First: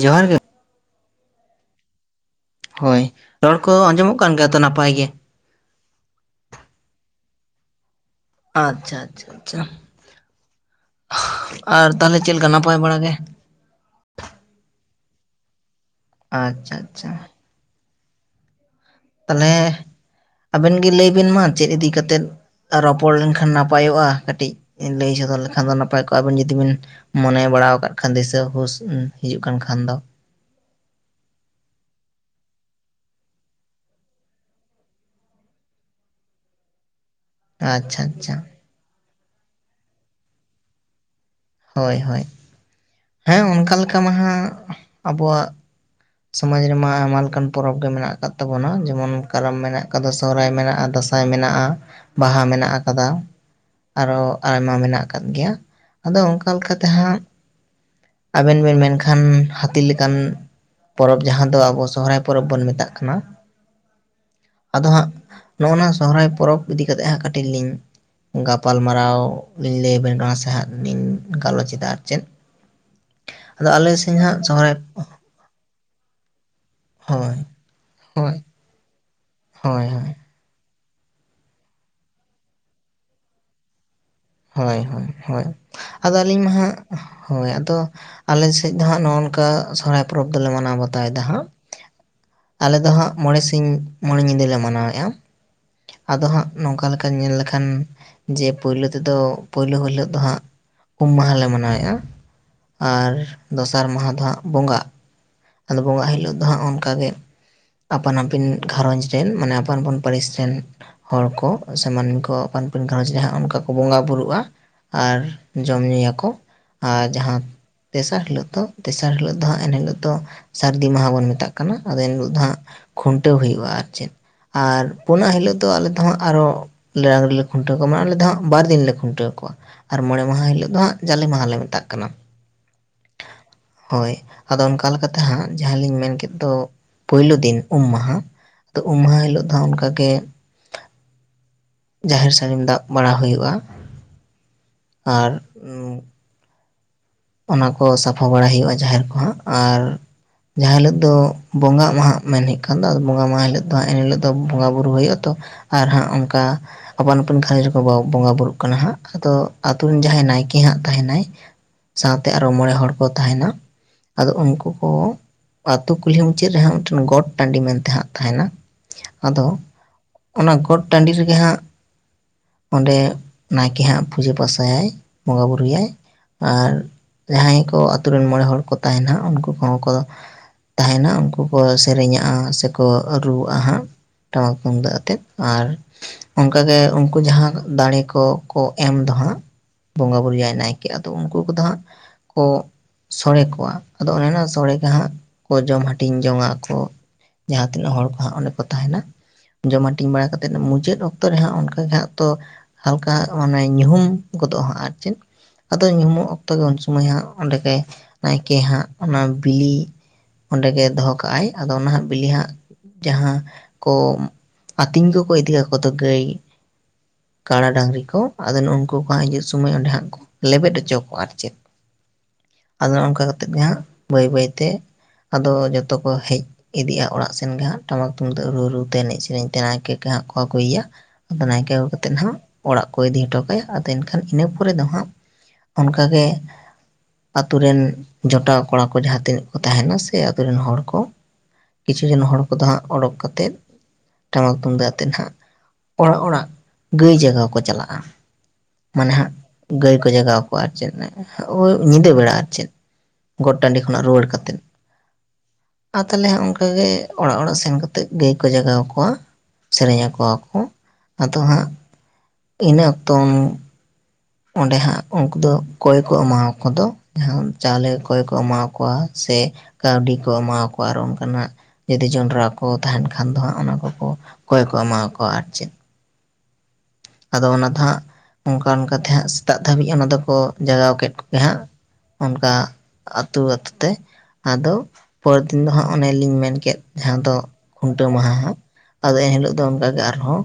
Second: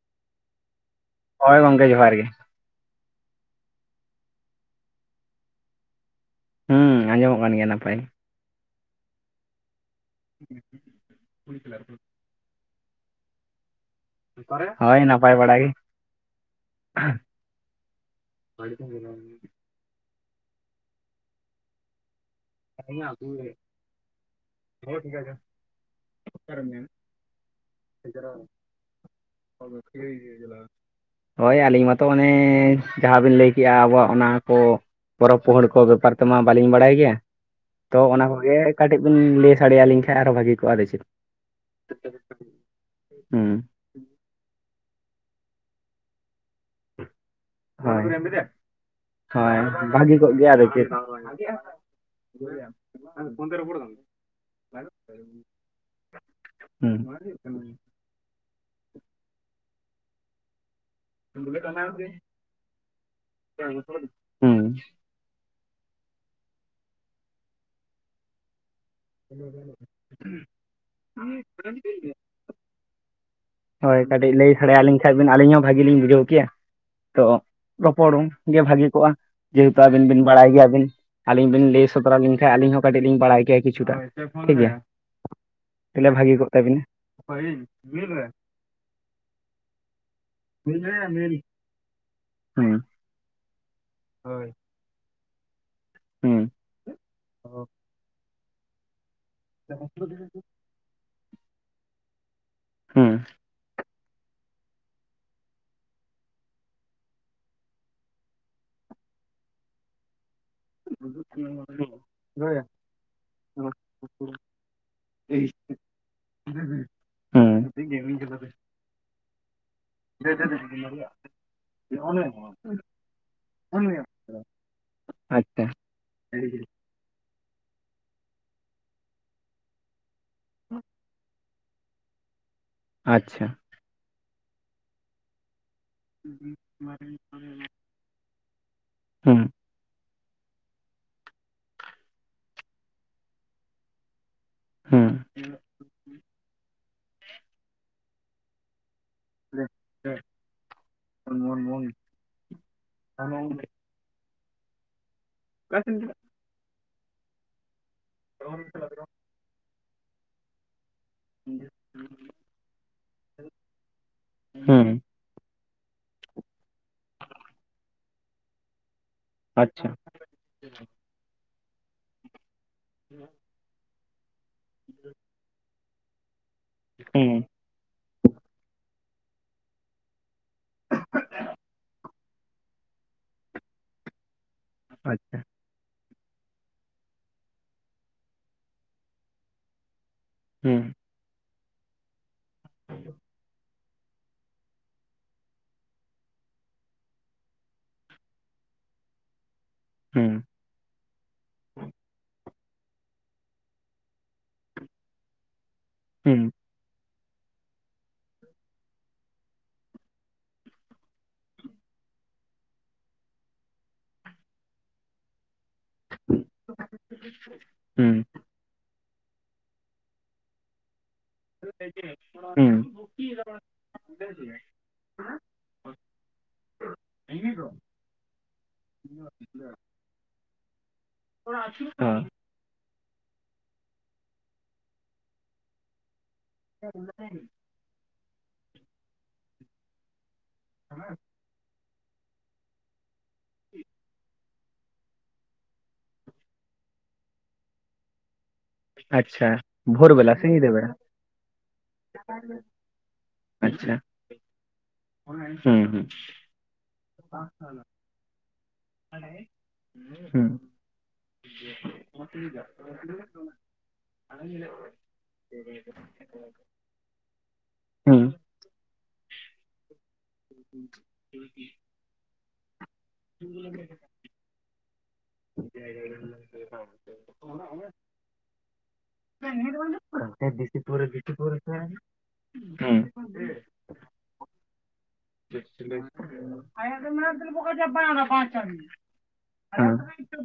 ᱡᱚᱦᱟᱨ ᱜᱮ ᱦᱳᱭ ᱜᱚᱝᱠᱮ ᱡᱚᱦᱟᱨ ᱜᱮ ᱦᱳᱭ ᱨᱚᱲ ᱠᱚ ᱟᱸᱡᱚᱢᱚᱜ ᱠᱟᱱ ᱜᱮᱭᱟ ᱛᱚ ᱱᱟᱯᱟᱭ ᱜᱮ᱾ ᱦᱩᱸ ᱟᱸᱡᱚᱢᱚᱜ ᱠᱟᱱ ᱜᱮᱭᱟ ᱱᱟᱯᱟᱭ᱾ ᱟᱪᱪᱷᱟ ᱟᱪᱷᱟ ᱟᱪᱷᱟ ᱟᱨ ᱜᱮ ᱛᱟᱦᱞᱮ ᱪᱮᱫ ᱞᱮᱠᱟ ᱱᱟᱯᱟᱭ ᱵᱟᱲᱟ ᱜᱮ᱾ ᱦᱳᱭ ᱱᱟᱯᱟᱭ ᱵᱟᱲᱟ ᱜᱮ᱾ ᱟᱪᱪᱷᱟ ᱟᱪᱪᱷᱟ [unintelligible] ᱛᱟᱞᱦᱮ ᱟᱵᱮᱱ ᱜᱮ ᱞᱟᱹᱭ ᱵᱤᱱ ᱢᱟ ᱪᱮᱫ ᱤᱫᱤ ᱠᱟᱛᱮᱫ ᱨᱚᱯᱚᱲ ᱞᱮᱱᱠᱷᱟᱱ ᱱᱟᱯᱟᱭᱚᱜᱼᱟ, ᱠᱟᱹᱴᱤᱡ ᱞᱟᱹᱭ ᱥᱚᱫᱚᱨ ᱞᱮᱠᱷᱟᱱ ᱫᱚ ᱱᱟᱯᱟᱭ ᱠᱚᱜᱼᱟ, ᱟᱹᱵᱤᱱ ᱡᱩᱫᱤ ᱵᱤᱱ ᱢᱚᱱᱮ ᱵᱟᱲᱟᱣ ᱠᱟᱜ ᱠᱷᱟᱱ ᱫᱤᱥᱟᱹ ᱦᱩᱥ ᱦᱤᱡᱩᱜ ᱠᱟᱱ ᱠᱷᱟᱱ ᱫᱚ᱾ ᱦᱳᱭ ᱟᱹᱞᱤᱧ ᱢᱟᱛᱚ ᱚᱱᱮ ᱡᱟᱦᱟᱸᱵᱤᱱ ᱞᱟᱹᱭ ᱠᱮᱜᱼᱟ ᱟᱵᱚᱣᱟᱜ ᱚᱱᱟ ᱠᱚ, ᱯᱚᱨᱚᱵᱽ ᱯᱩᱦᱳᱲ ᱠᱚ ᱵᱮᱯᱟᱨ ᱛᱮᱢᱟ ᱵᱟᱹᱞᱤᱧ ᱵᱟᱲᱟᱭ ᱜᱮᱭᱟ᱾ ᱛᱚ ᱟᱪᱪᱷᱟ ᱚᱱᱟ ᱟᱪᱪᱷᱟ ᱠᱚᱜᱮ ᱠᱟᱹᱴᱤᱡ ᱵᱮᱱ ᱞᱟᱹᱭ ᱥᱟᱰᱮ ᱟᱹᱞᱤᱧ ᱠᱷᱟᱱ ᱟᱨᱚ ᱵᱷᱟᱹᱜᱤ ᱠᱚᱜᱼᱟ ᱟᱫᱚ ᱪᱮᱫ᱾ ᱦᱳᱭ ᱦᱳᱭ ᱦᱮᱸ ᱦᱩᱸ ᱚᱱᱠᱟ ᱢᱟᱦᱟ ᱟᱵᱚᱣᱟᱜ ᱥᱚᱢᱟᱡᱽ ᱨᱮᱢᱟ ᱟᱭᱢᱟ ᱞᱮᱠᱟᱱ ᱯᱚᱨᱚᱵᱽ ᱜᱮ ᱦᱳᱭ ᱢᱮᱱᱟᱜ ᱟᱠᱟᱫ ᱛᱟᱵᱚᱱᱟ ᱾ᱡᱮᱢᱚᱱ ᱠᱟᱨᱟᱢ ᱦᱳᱭ ᱢᱮᱱᱟᱜ ᱟᱠᱟᱫᱟ, ᱵᱷᱟᱹᱜᱤ ᱠᱚᱜ ᱥᱚᱦᱨᱟᱭ ᱜᱮᱭᱟ ᱟᱫᱚ ᱢᱮᱱᱟᱜᱼᱟ, ᱪᱮᱫ ᱟᱸᱥᱟᱭ ᱢᱮᱱᱟᱜᱼᱟ, ᱵᱟᱦᱟ ᱢᱮᱱᱟᱜ ᱟᱠᱟᱫᱟ, ᱟᱨᱚ ᱟᱭᱢᱟ ᱢᱮᱱᱟᱜ ᱟᱠᱟᱫ ᱜᱮᱭᱟ᱾ ᱟᱫᱚ ᱚᱱᱠᱟ ᱞᱮᱠᱟ ᱛᱮ ᱦᱟᱸᱜ ᱦᱮᱸ ᱟᱵᱮᱱ ᱵᱮᱱ ᱢᱮᱱᱠᱷᱟᱱ ᱦᱟᱹᱛᱤ ᱞᱮᱠᱟᱱ ᱯᱚᱨᱚᱵᱽ ᱡᱟᱦᱟᱸ ᱫᱚ ᱟᱵᱚ ᱥᱚᱦᱨᱟᱭ ᱯᱚᱨᱚᱵᱽ ᱵᱚᱱ ᱢᱮᱛᱟᱜ ᱠᱟᱱᱟ, ᱦᱮᱸ ᱟᱫᱚ ᱦᱟᱸᱜ ᱱᱚᱜᱼᱱᱟ ᱥᱚᱦᱨᱟᱭ ᱯᱚᱨᱚᱵᱽ ᱤᱫᱤ ᱠᱟᱛᱮᱫ ᱦᱟᱸᱜ ᱠᱟᱹᱴᱤᱡ ᱞᱤᱧ ᱜᱟᱯᱟᱞᱢᱟᱨᱟᱣ ᱞᱤᱧ ᱞᱟᱹᱭ ᱟᱵᱤᱱ ᱠᱟᱱᱟ ᱥᱮ ᱦᱟᱜ ᱞᱤᱧ ᱜᱟᱞᱚᱪ ᱮᱫᱟ ᱟᱨ ᱪᱮᱫ ᱟᱫᱚ ᱟᱞᱮ ᱦᱳᱭ ᱥᱮᱱ ᱠᱟᱹᱴᱤᱡ ᱦᱟᱸᱜ ᱞᱟᱹᱭ ᱥᱚᱨᱦᱟᱭ ᱥᱟᱰᱮᱭᱟᱞᱤᱧ ᱠᱷᱟᱱ ᱟᱹᱞᱤᱧ ᱦᱚᱸ ᱵᱷᱟᱜᱮ ᱞᱤᱧ ᱵᱩᱡᱷᱟᱹᱣ ᱠᱮᱭᱟ ᱦᱳᱭ ᱛᱚ ᱨᱚᱯᱚᱲ ᱦᱳᱭ ᱜᱮ ᱵᱷᱟᱹᱜᱤ ᱠᱚᱜᱼᱟ᱾ ᱡᱮᱦᱮᱛᱩ ᱦᱳᱭ ᱦᱳᱭ ᱟᱵᱤᱱ ᱵᱤᱱ ᱵᱟᱲᱟᱭ ᱜᱮᱭᱟᱵᱤᱱ ᱟᱹᱞᱤᱧ ᱵᱤᱱ ᱞᱟᱹᱭ ᱥᱚᱫᱚᱨ ᱟᱞᱤᱧ ᱠᱷᱟᱱ ᱟᱹᱞᱤᱧ ᱦᱚᱸ ᱠᱟᱹᱴᱤᱡ ᱞᱤᱧ ᱵᱟᱲᱟᱭ ᱠᱮᱭᱟ ᱠᱤᱪᱷᱩᱴᱟ ᱾ᱦᱚᱭ ᱦᱳᱭ ᱦᱳᱭ ᱦᱳᱭ ᱟᱫᱚ ᱵᱷᱟᱹᱜᱤ ᱟᱹᱞᱤᱧ ᱠᱚᱜ ᱢᱟ ᱦᱟᱜ ᱛᱟᱵᱤᱱᱟ ᱦᱳᱭ ᱟᱫᱚ ᱟᱞᱮ ᱥᱮᱫ ᱫᱚ ᱦᱟᱸᱜ ᱱᱚᱜᱼ ᱱᱚᱝᱠᱟ ᱥᱚᱦᱚᱨᱟᱭ ᱯᱚᱨᱚᱵᱽ ᱫᱚᱞᱮ ᱢᱟᱱᱟᱣ ᱵᱟᱛᱟᱣᱮᱫᱟ ᱦᱟᱸᱜ, ᱦᱩᱸ ᱟᱞᱮ ᱫᱚ ᱦᱟᱸᱜ ᱢᱚᱬᱮ ᱥᱤᱧ ᱢᱚᱬᱮ ᱧᱤᱫᱟᱹ ᱞᱮ ᱢᱟᱱᱟᱣᱮᱫᱼᱟ᱾ ᱟᱫᱚ ᱦᱩᱸ ᱦᱟᱸᱜ ᱱᱚᱝᱠᱟ ᱞᱮᱠᱟ ᱧᱮᱞ ᱞᱮᱠᱷᱟᱱ ᱡᱮ ᱯᱳᱭᱞᱳ ᱛᱮᱫᱚ ᱯᱳᱭᱞᱩ ᱦᱤᱞᱳ ᱫᱚ ᱦᱟᱸᱜ ᱩᱢ ᱢᱟᱦᱟ ᱞᱮ ᱢᱟᱱᱟᱣᱮᱫᱼᱟ ᱦᱩᱸ ᱟᱨ ᱫᱚᱥᱟᱨ ᱢᱟᱦᱟ ᱫᱚ ᱦᱟᱸᱜ ᱵᱚᱸᱜᱟᱜ ᱟᱫᱚ ᱵᱚᱸᱜᱟ ᱦᱤᱞᱳᱜ ᱫᱚ ᱦᱟᱸᱜ ᱚᱱᱠᱟ ᱜᱮ ᱟᱯᱟᱱ ᱟᱹᱯᱤᱱ ᱜᱷᱟᱨᱚᱸᱡᱽ ᱨᱮᱱ ᱢᱟᱱᱮ ᱟᱯᱟᱱ ᱟᱯᱤᱱ ᱯᱟᱹᱨᱤᱥ ᱨᱮᱱ ᱦᱚᱲ ᱠᱚ ᱥᱮ ᱢᱟᱱᱢᱤ ᱠᱚ ᱟᱯᱟᱱ ᱟᱯᱤᱱ ᱜᱷᱟᱨᱚᱸᱡᱽ ᱨᱮ ᱦᱟᱸᱜ ᱚᱱᱠᱟ ᱠᱚ ᱵᱚᱸᱜᱟ ᱵᱳᱩᱨᱩᱜᱼᱟ ᱟᱨ ᱡᱚᱢ ᱧᱩᱭᱟᱠᱚ ᱟᱨ ᱡᱟᱸᱦᱟᱸ ᱦᱩᱸ ᱛᱮᱥᱟᱨ ᱦᱤᱞᱳᱜ ᱫᱚ ᱛᱮᱥᱟᱨ ᱦᱤᱞᱚᱜ ᱫᱚ ᱦᱟᱜ ᱮᱱ ᱦᱤᱞᱳᱜ ᱫᱚ ᱥᱟᱹᱨᱫᱤ ᱢᱟᱦᱟ ᱵᱚᱱ ᱢᱮᱛᱟᱜ ᱠᱟᱱᱟ ᱟᱫᱚ ᱮᱱ ᱦᱤᱞᱳᱜ ᱫᱚ ᱦᱟᱸᱜ ᱠᱷᱩᱱᱴᱟᱹᱣ ᱦᱩᱭᱩᱜᱼᱟ ᱟᱨ ᱪᱮᱫ᱾ ᱟᱨ ᱯᱩᱱᱟᱜ ᱦᱤᱞᱳᱜ ᱟᱪᱪᱷᱟ ᱫᱚ ᱟᱞᱮ ᱫᱚ ᱦᱟᱸᱜ ᱟᱨᱚ ᱨᱮᱞᱮ ᱠᱷᱩᱱᱴᱟᱹᱣ ᱠᱚᱣᱟ ᱢᱟᱱᱮ ᱟᱞᱮ ᱫᱚ ᱦᱟᱜ ᱵᱟᱨ ᱫᱤᱱ ᱞᱮ ᱠᱷᱩᱱᱴᱟᱹᱣ ᱠᱚᱣᱟ ᱟᱨ ᱢᱚᱬᱮ ᱢᱟᱦᱟ ᱦᱤᱞᱳᱜ ᱫᱚ ᱦᱟᱸᱜ ᱡᱟᱞᱮ ᱢᱟᱦᱟᱞᱮ ᱢᱮᱛᱟᱜ ᱠᱟᱱᱟ᱾ ᱟᱪᱪᱷᱟ ᱦᱳᱭ ᱟᱫᱚ ᱚᱱᱠᱟ ᱞᱮᱠᱟᱛᱮ ᱦᱟᱸᱜ ᱡᱟᱦᱟᱸᱞᱤᱧ ᱢᱮᱱ ᱠᱮᱫ ᱫᱚ, ᱯᱳᱭᱞᱳ ᱫᱤᱱ ᱩᱢ ᱢᱟᱦᱟ, ᱟᱫᱚ ᱩᱢ ᱢᱟᱦᱟᱸ ᱦᱩᱸ ᱦᱤᱞᱳᱜ ᱫᱚ ᱚᱱᱠᱟ ᱜᱮ ᱡᱟᱦᱮᱨ ᱥᱟᱹᱲᱤᱢ ᱫᱟᱜ ᱵᱟᱲᱟ ᱦᱩᱭᱩᱜᱼᱟ᱾ ᱦᱩᱸ ᱟᱨ ᱚᱱᱟ ᱠᱚ ᱥᱟᱯᱷᱟ ᱵᱟᱲᱟᱭ ᱦᱩᱭᱩᱜᱼᱟ, ᱡᱟᱦᱮᱨ ᱠᱚ ᱦᱟᱸᱜ ᱟᱨ ᱡᱟᱦᱟᱸ ᱦᱤᱞᱳᱜ ᱫᱚ ᱵᱚᱸᱜᱟᱜ ᱢᱟᱦᱟ ᱢᱮᱱ ᱦᱩᱭᱩᱜ ᱠᱟᱱ ᱫᱚ ᱵᱚᱸᱜᱟ ᱢᱟᱦᱟ ᱦᱤᱞᱳᱜ ᱫᱚ ᱦᱟᱸᱜ ᱮᱱ ᱦᱤᱞᱚᱜ ᱫᱚ ᱵᱚᱸᱜᱟ ᱵᱩᱨᱩ ᱦᱩᱭᱩᱜᱼᱟ ᱛᱚ ᱟᱨ ᱦᱟᱸᱜ ᱚᱱᱠᱟ ᱟᱯᱟᱱ ᱟᱹᱯᱤᱱ ᱜᱷᱟᱹᱭ ᱨᱮ ᱵᱟᱵᱟᱣ ᱵᱚᱸᱜᱟ ᱵᱩᱨᱩᱜ ᱠᱟᱱᱟ ᱦᱟᱸᱜ ᱟᱫᱚ ᱟᱹᱛᱩ ᱨᱮᱱ ᱡᱟᱦᱟᱸᱭ ᱱᱟᱭᱠᱮ ᱦᱟᱸᱜ ᱛᱟᱦᱮᱸᱱᱟᱭ ᱥᱟᱶᱛᱮ ᱟᱨᱚ ᱢᱚᱬᱮ ᱦᱚᱲ ᱠᱚ ᱛᱟᱦᱮᱸᱱᱟ ᱟᱫᱚ ᱩᱱᱠᱩ ᱠᱚ ᱦᱩᱸ ᱟᱹᱛᱩ ᱠᱩᱞᱦᱤ ᱢᱩᱪᱟᱹᱫ ᱨᱮ ᱦᱟᱸᱜ ᱢᱤᱫᱴᱟᱝ ᱜᱚᱴ ᱴᱟᱺᱰᱤ ᱢᱮᱱᱛᱮ ᱦᱟᱸᱜ ᱛᱟᱦᱮᱸᱱᱟ ᱟᱫᱚ ᱟᱪᱪᱷᱟ ᱾ ᱚᱱᱟ ᱜᱚᱴ ᱴᱟᱺᱰᱤ ᱨᱮᱜᱮ ᱦᱟᱸᱜ ᱚᱸᱰᱮ ᱱᱟᱭᱠᱮ ᱦᱟᱸᱜ ᱯᱩᱡᱟᱹ ᱯᱟᱥ ᱭᱟᱭ ᱵᱚᱸᱜᱟ ᱵᱩᱨᱩᱭᱟᱭ ᱟᱨ ᱦᱩᱸ ᱡᱟᱦᱟᱸᱭ ᱠᱚ ᱟᱹᱛᱩ ᱨᱮᱱ ᱢᱚᱬᱮ ᱦᱚᱲ ᱠᱚ ᱛᱟᱦᱮᱸᱱᱟ ᱩᱱᱠᱩ ᱠᱚᱦᱚᱸ ᱠᱚ ᱛᱟᱦᱮᱸᱱᱟ ᱩᱱᱠᱩ ᱠᱚ ᱥᱮᱨᱮᱧᱟᱜ-ᱟ ᱥᱮᱠᱚ ᱨᱩᱣᱟᱜᱼᱟ ᱦᱟᱸᱜ ᱴᱟᱢᱟᱠ ᱛᱩᱢᱫᱟᱜ ᱟᱛᱮᱫ ᱟᱪᱪᱷᱟ ᱟᱨ ᱚᱱᱠᱟ ᱜᱮ ᱩᱱᱠᱩ ᱡᱟᱦᱟᱸ ᱫᱟᱲᱮ ᱠᱚ, ᱠᱚ ᱮᱢ ᱫᱚ ᱦᱟᱸᱜ ᱵᱚᱸᱜᱟ ᱵᱩᱨᱩᱭᱟᱭ ᱦᱩᱸ ᱱᱟᱭᱠᱮ ᱟᱫᱚ ᱩᱱᱠᱩ ᱠᱚᱫᱚ ᱦᱟᱸᱜ ᱠᱚ ᱥᱚᱲᱮ ᱠᱚᱣᱟ, ᱟᱫᱚ ᱚᱱᱮ ᱚᱱᱟ ᱥᱚᱲᱮ ᱜᱮ ᱦᱟᱸᱜ ᱠᱚ ᱡᱚᱢ ᱦᱟᱹᱴᱤᱧ ᱡᱚᱝ ᱟᱠᱚ ᱾ ᱡᱟᱦᱟᱸ ᱛᱤᱱᱟᱹᱜ ᱦᱚᱲ ᱠᱚ ᱦᱟᱸᱜ ᱚᱸᱰᱮ ᱠᱚ ᱛᱟᱦᱮᱸᱱᱟ ᱡᱚᱢ ᱦᱟᱹᱴᱤᱧ ᱵᱟᱲᱟ ᱦᱩᱸ ᱠᱟᱛᱮᱫ ᱢᱩᱪᱟᱹᱫ ᱚᱠᱛᱚ ᱨᱮ ᱦᱟᱸᱜ ᱚᱱᱠᱟ ᱜᱮ ᱦᱟᱸᱜ ᱛᱚ ᱦᱟᱞᱠᱟ ᱦᱟᱸᱜ ᱢᱟᱱᱮ ᱧᱩᱦᱩᱢ ᱜᱚᱫᱚᱜᱼᱟ ᱦᱟᱸᱜ ᱟᱨ ᱪᱮᱫ ᱟᱫᱚ ᱧᱩᱦᱩᱢᱚᱜ ᱦᱩᱸ ᱚᱠ ᱛᱚ ᱩᱱ ᱥᱚᱢᱚᱭ ᱦᱟᱸᱜ ᱚᱸᱰᱮ ᱜᱮ ᱱᱟᱭᱠᱮ ᱦᱟᱸᱜ ᱚᱱᱟ ᱵᱤᱞᱤ ᱚᱸᱰᱮ ᱜᱮ ᱫᱚᱦᱚ ᱠᱟᱜ ᱟᱭ ᱟᱫᱚ ᱚᱱᱟ ᱦᱟᱸᱜ ᱵᱤᱞᱤ ᱦᱟᱸᱜ ᱡᱟᱦᱟᱸ ᱠᱚ ᱟᱹᱛᱤᱧ ᱠᱚᱠᱚ ᱤᱫᱤ ᱠᱟ- ᱠᱚᱫᱚ ᱜᱟᱹᱭ, ᱠᱟᱰᱟ ᱰᱟᱝᱨᱤ ᱦᱩᱸ ᱠᱚ ᱟᱫᱚ ᱱᱩᱝᱠᱩ ᱠᱚ ᱦᱟᱸᱜ ᱦᱤᱡᱩᱜ ᱥᱚᱢᱚᱭ ᱚᱸᱰᱮ ᱦᱟᱸᱜ ᱠᱚ ᱞᱮᱵᱮᱫ ᱦᱚᱪᱚ ᱠᱚᱣᱟ ᱟᱨᱠᱤ [inaudible] ᱟᱫᱚ ᱱᱚᱝᱠᱟ ᱠᱟᱛᱮᱫ ᱜᱮ ᱦᱟᱸᱜ ᱵᱟᱹᱭ ᱵᱟᱹᱭᱛᱮ ᱟᱫᱚ ᱡᱚᱛᱚ ᱠᱚ ᱦᱮᱡ ᱤᱫᱤᱜᱼᱟ ᱚᱲᱟᱜ ᱥᱮᱱ ᱜᱮ ᱦᱟᱸᱜ, ᱴᱟᱢᱟᱠ ᱛᱩᱢᱫᱟᱜ ᱨᱩ ᱨᱩ ᱛᱮ ᱮᱱᱮᱡ ᱥᱮᱨᱮᱧ ᱛᱮ ᱱᱟᱭᱠᱮ ᱠᱮ ᱦᱟᱸᱜ ᱠᱚᱣᱟ ᱤᱭᱟᱹ ᱟᱫᱚ ᱱᱟᱭᱠᱮ ᱟᱹᱜᱩ ᱚ ᱠᱟᱛᱮᱫ ᱱᱷᱟᱸᱜ ᱚᱲᱟᱜ ᱠᱚ ᱤᱫᱤ ᱦᱚᱴᱚ ᱠᱟᱭᱟ, ᱟᱫᱚ ᱮᱱᱠᱷᱟᱱ ᱤᱱᱟᱹ ᱯᱚᱨᱮ ᱫᱚ ᱦᱟᱸᱜ ᱠᱟᱜᱮ ᱟᱹᱛᱩ ᱨᱮᱱ ᱡᱚᱴᱟᱣ ᱠᱚᱲᱟ ᱠᱚ ᱡᱟᱦᱟᱸ ᱛᱤᱱᱟᱹᱜ ᱠᱚ ᱛᱟᱦᱮᱸᱱᱟ ᱜᱮ ᱟᱛᱩ ᱨᱮᱱ ᱦᱚᱲ ᱠᱚ ᱠᱤᱪᱷᱩ ᱡᱚᱱ ᱦᱚᱲ ᱠᱚᱫᱚ ᱦᱟᱸᱜ ᱚᱰᱚᱠ ᱠᱟᱛᱮᱫ ᱴᱟᱢᱟᱠ ᱛᱩᱢᱫᱟᱜ ᱛᱮ ᱱᱷᱟᱜ ᱚᱲᱟᱜ ᱚᱲᱟᱜ ᱜᱟᱹᱭ ᱡᱟᱜᱟᱣ ᱠᱚ ᱪᱟᱞᱟᱜᱼᱟ ᱾ ᱢᱟ ᱦᱟᱸᱜ ᱟᱪᱪᱷᱟ ᱜᱟᱹᱭ ᱠᱚ ᱵᱷᱳᱨ ᱵᱮᱞᱟ ᱡᱟᱜᱟᱣ ᱥᱮ ᱠᱚᱣᱟ ᱧᱤᱫᱟᱹ ᱵᱮᱲᱟ ᱪᱮᱫ ᱱᱟᱜ ᱚ ᱧᱤᱫᱟᱹ ᱵᱮᱲᱟ ᱟᱨ ᱪᱮᱫ, ᱜᱚᱴ ᱴᱟᱺᱰᱤ ᱟᱪᱪᱷᱟ ᱠᱷᱚᱱᱟᱜ ᱨᱩᱣᱟᱹᱲ ᱠᱟᱛᱮᱫ ᱾ ᱦᱩᱸ ᱟ ᱦᱩᱸ ᱛᱟᱞᱮ ᱦᱟᱸᱜ ᱚᱱᱠᱟᱜᱮ ᱚᱲᱟᱜ ᱚᱲᱟᱜ ᱥᱮᱱ ᱠᱟᱛᱮ ᱛᱮ ᱜᱟᱹᱭ ᱠᱚ ᱡᱟᱜᱟᱣ ᱠᱚᱣᱟ ᱥᱮᱨᱮᱧ ᱟᱠᱚᱣᱟ ᱦᱩᱸ ᱠᱚ ᱟᱫᱚ ᱦᱟᱸᱜ ᱤᱱᱟᱹ ᱚᱠᱛᱚ [unintelligible] ᱚᱸᱰᱮ ᱦᱟᱸᱜ ᱩᱱᱠᱩ ᱫᱚ ᱠᱚᱭ ᱠᱚ ᱮᱢᱟᱣ ᱠᱚ ᱫᱚ ᱡᱟᱦᱟᱸ ᱪᱟᱣᱞᱮ ᱠᱚᱭ ᱦᱩᱸ ᱠᱚ ᱮᱢᱟ ᱠᱚᱣᱟ ᱥᱮ ᱠᱟᱹᱣᱰᱤ ᱠᱚ ᱮᱢᱟᱣᱠᱚᱣᱟ ᱟᱨ ᱚᱱᱠᱟᱱᱟᱜ ᱡᱩᱫᱤ ᱡᱚᱸᱰᱨᱟ ᱠᱚ ᱛᱟᱦᱮᱸᱱ ᱠᱷᱟᱱ ᱫᱚ ᱦᱟᱸᱜ ᱚᱱᱟ ᱠᱚᱠᱚ ᱠᱚᱭ ᱠᱚ ᱮᱢᱟᱣ ᱠᱚᱣᱟ ᱟᱨ ᱪᱮᱫ᱾ ᱟᱫᱚ ᱚᱱᱟ ᱫᱚ ᱦᱟᱸᱜ ᱚᱱᱠᱟ ᱚᱱᱠᱟ ᱛᱮ ᱦᱟᱸᱜ ᱥᱮᱛᱟᱜ ᱫᱷᱟᱹᱵᱤᱡ ᱚᱱᱟ ᱫᱚᱠᱚ ᱡᱟᱜᱟᱣ ᱠᱮᱫ ᱠᱚᱜᱮ ᱦᱟᱸᱜ ᱚᱱᱠᱟ ᱟᱹᱛᱩ ᱟᱹᱛᱩ ᱛᱮ ᱟᱫᱚ ᱯᱚᱨᱮ ᱫᱤᱱ ᱫᱚ ᱦᱟᱸᱜ ᱚᱱᱮᱞᱤᱧ ᱢᱮᱱ ᱠᱮᱫ ᱡᱟᱦᱟᱸ ᱫᱚ ᱠᱷᱩᱱᱴᱟᱹᱣ ᱢᱟᱦᱟ ᱦᱚᱸ ᱟᱫᱚ ᱮᱱᱦᱤᱞᱚᱜ ᱫᱚ ᱚᱱᱠᱟ ᱜᱮ ᱟᱨᱦᱚᱸ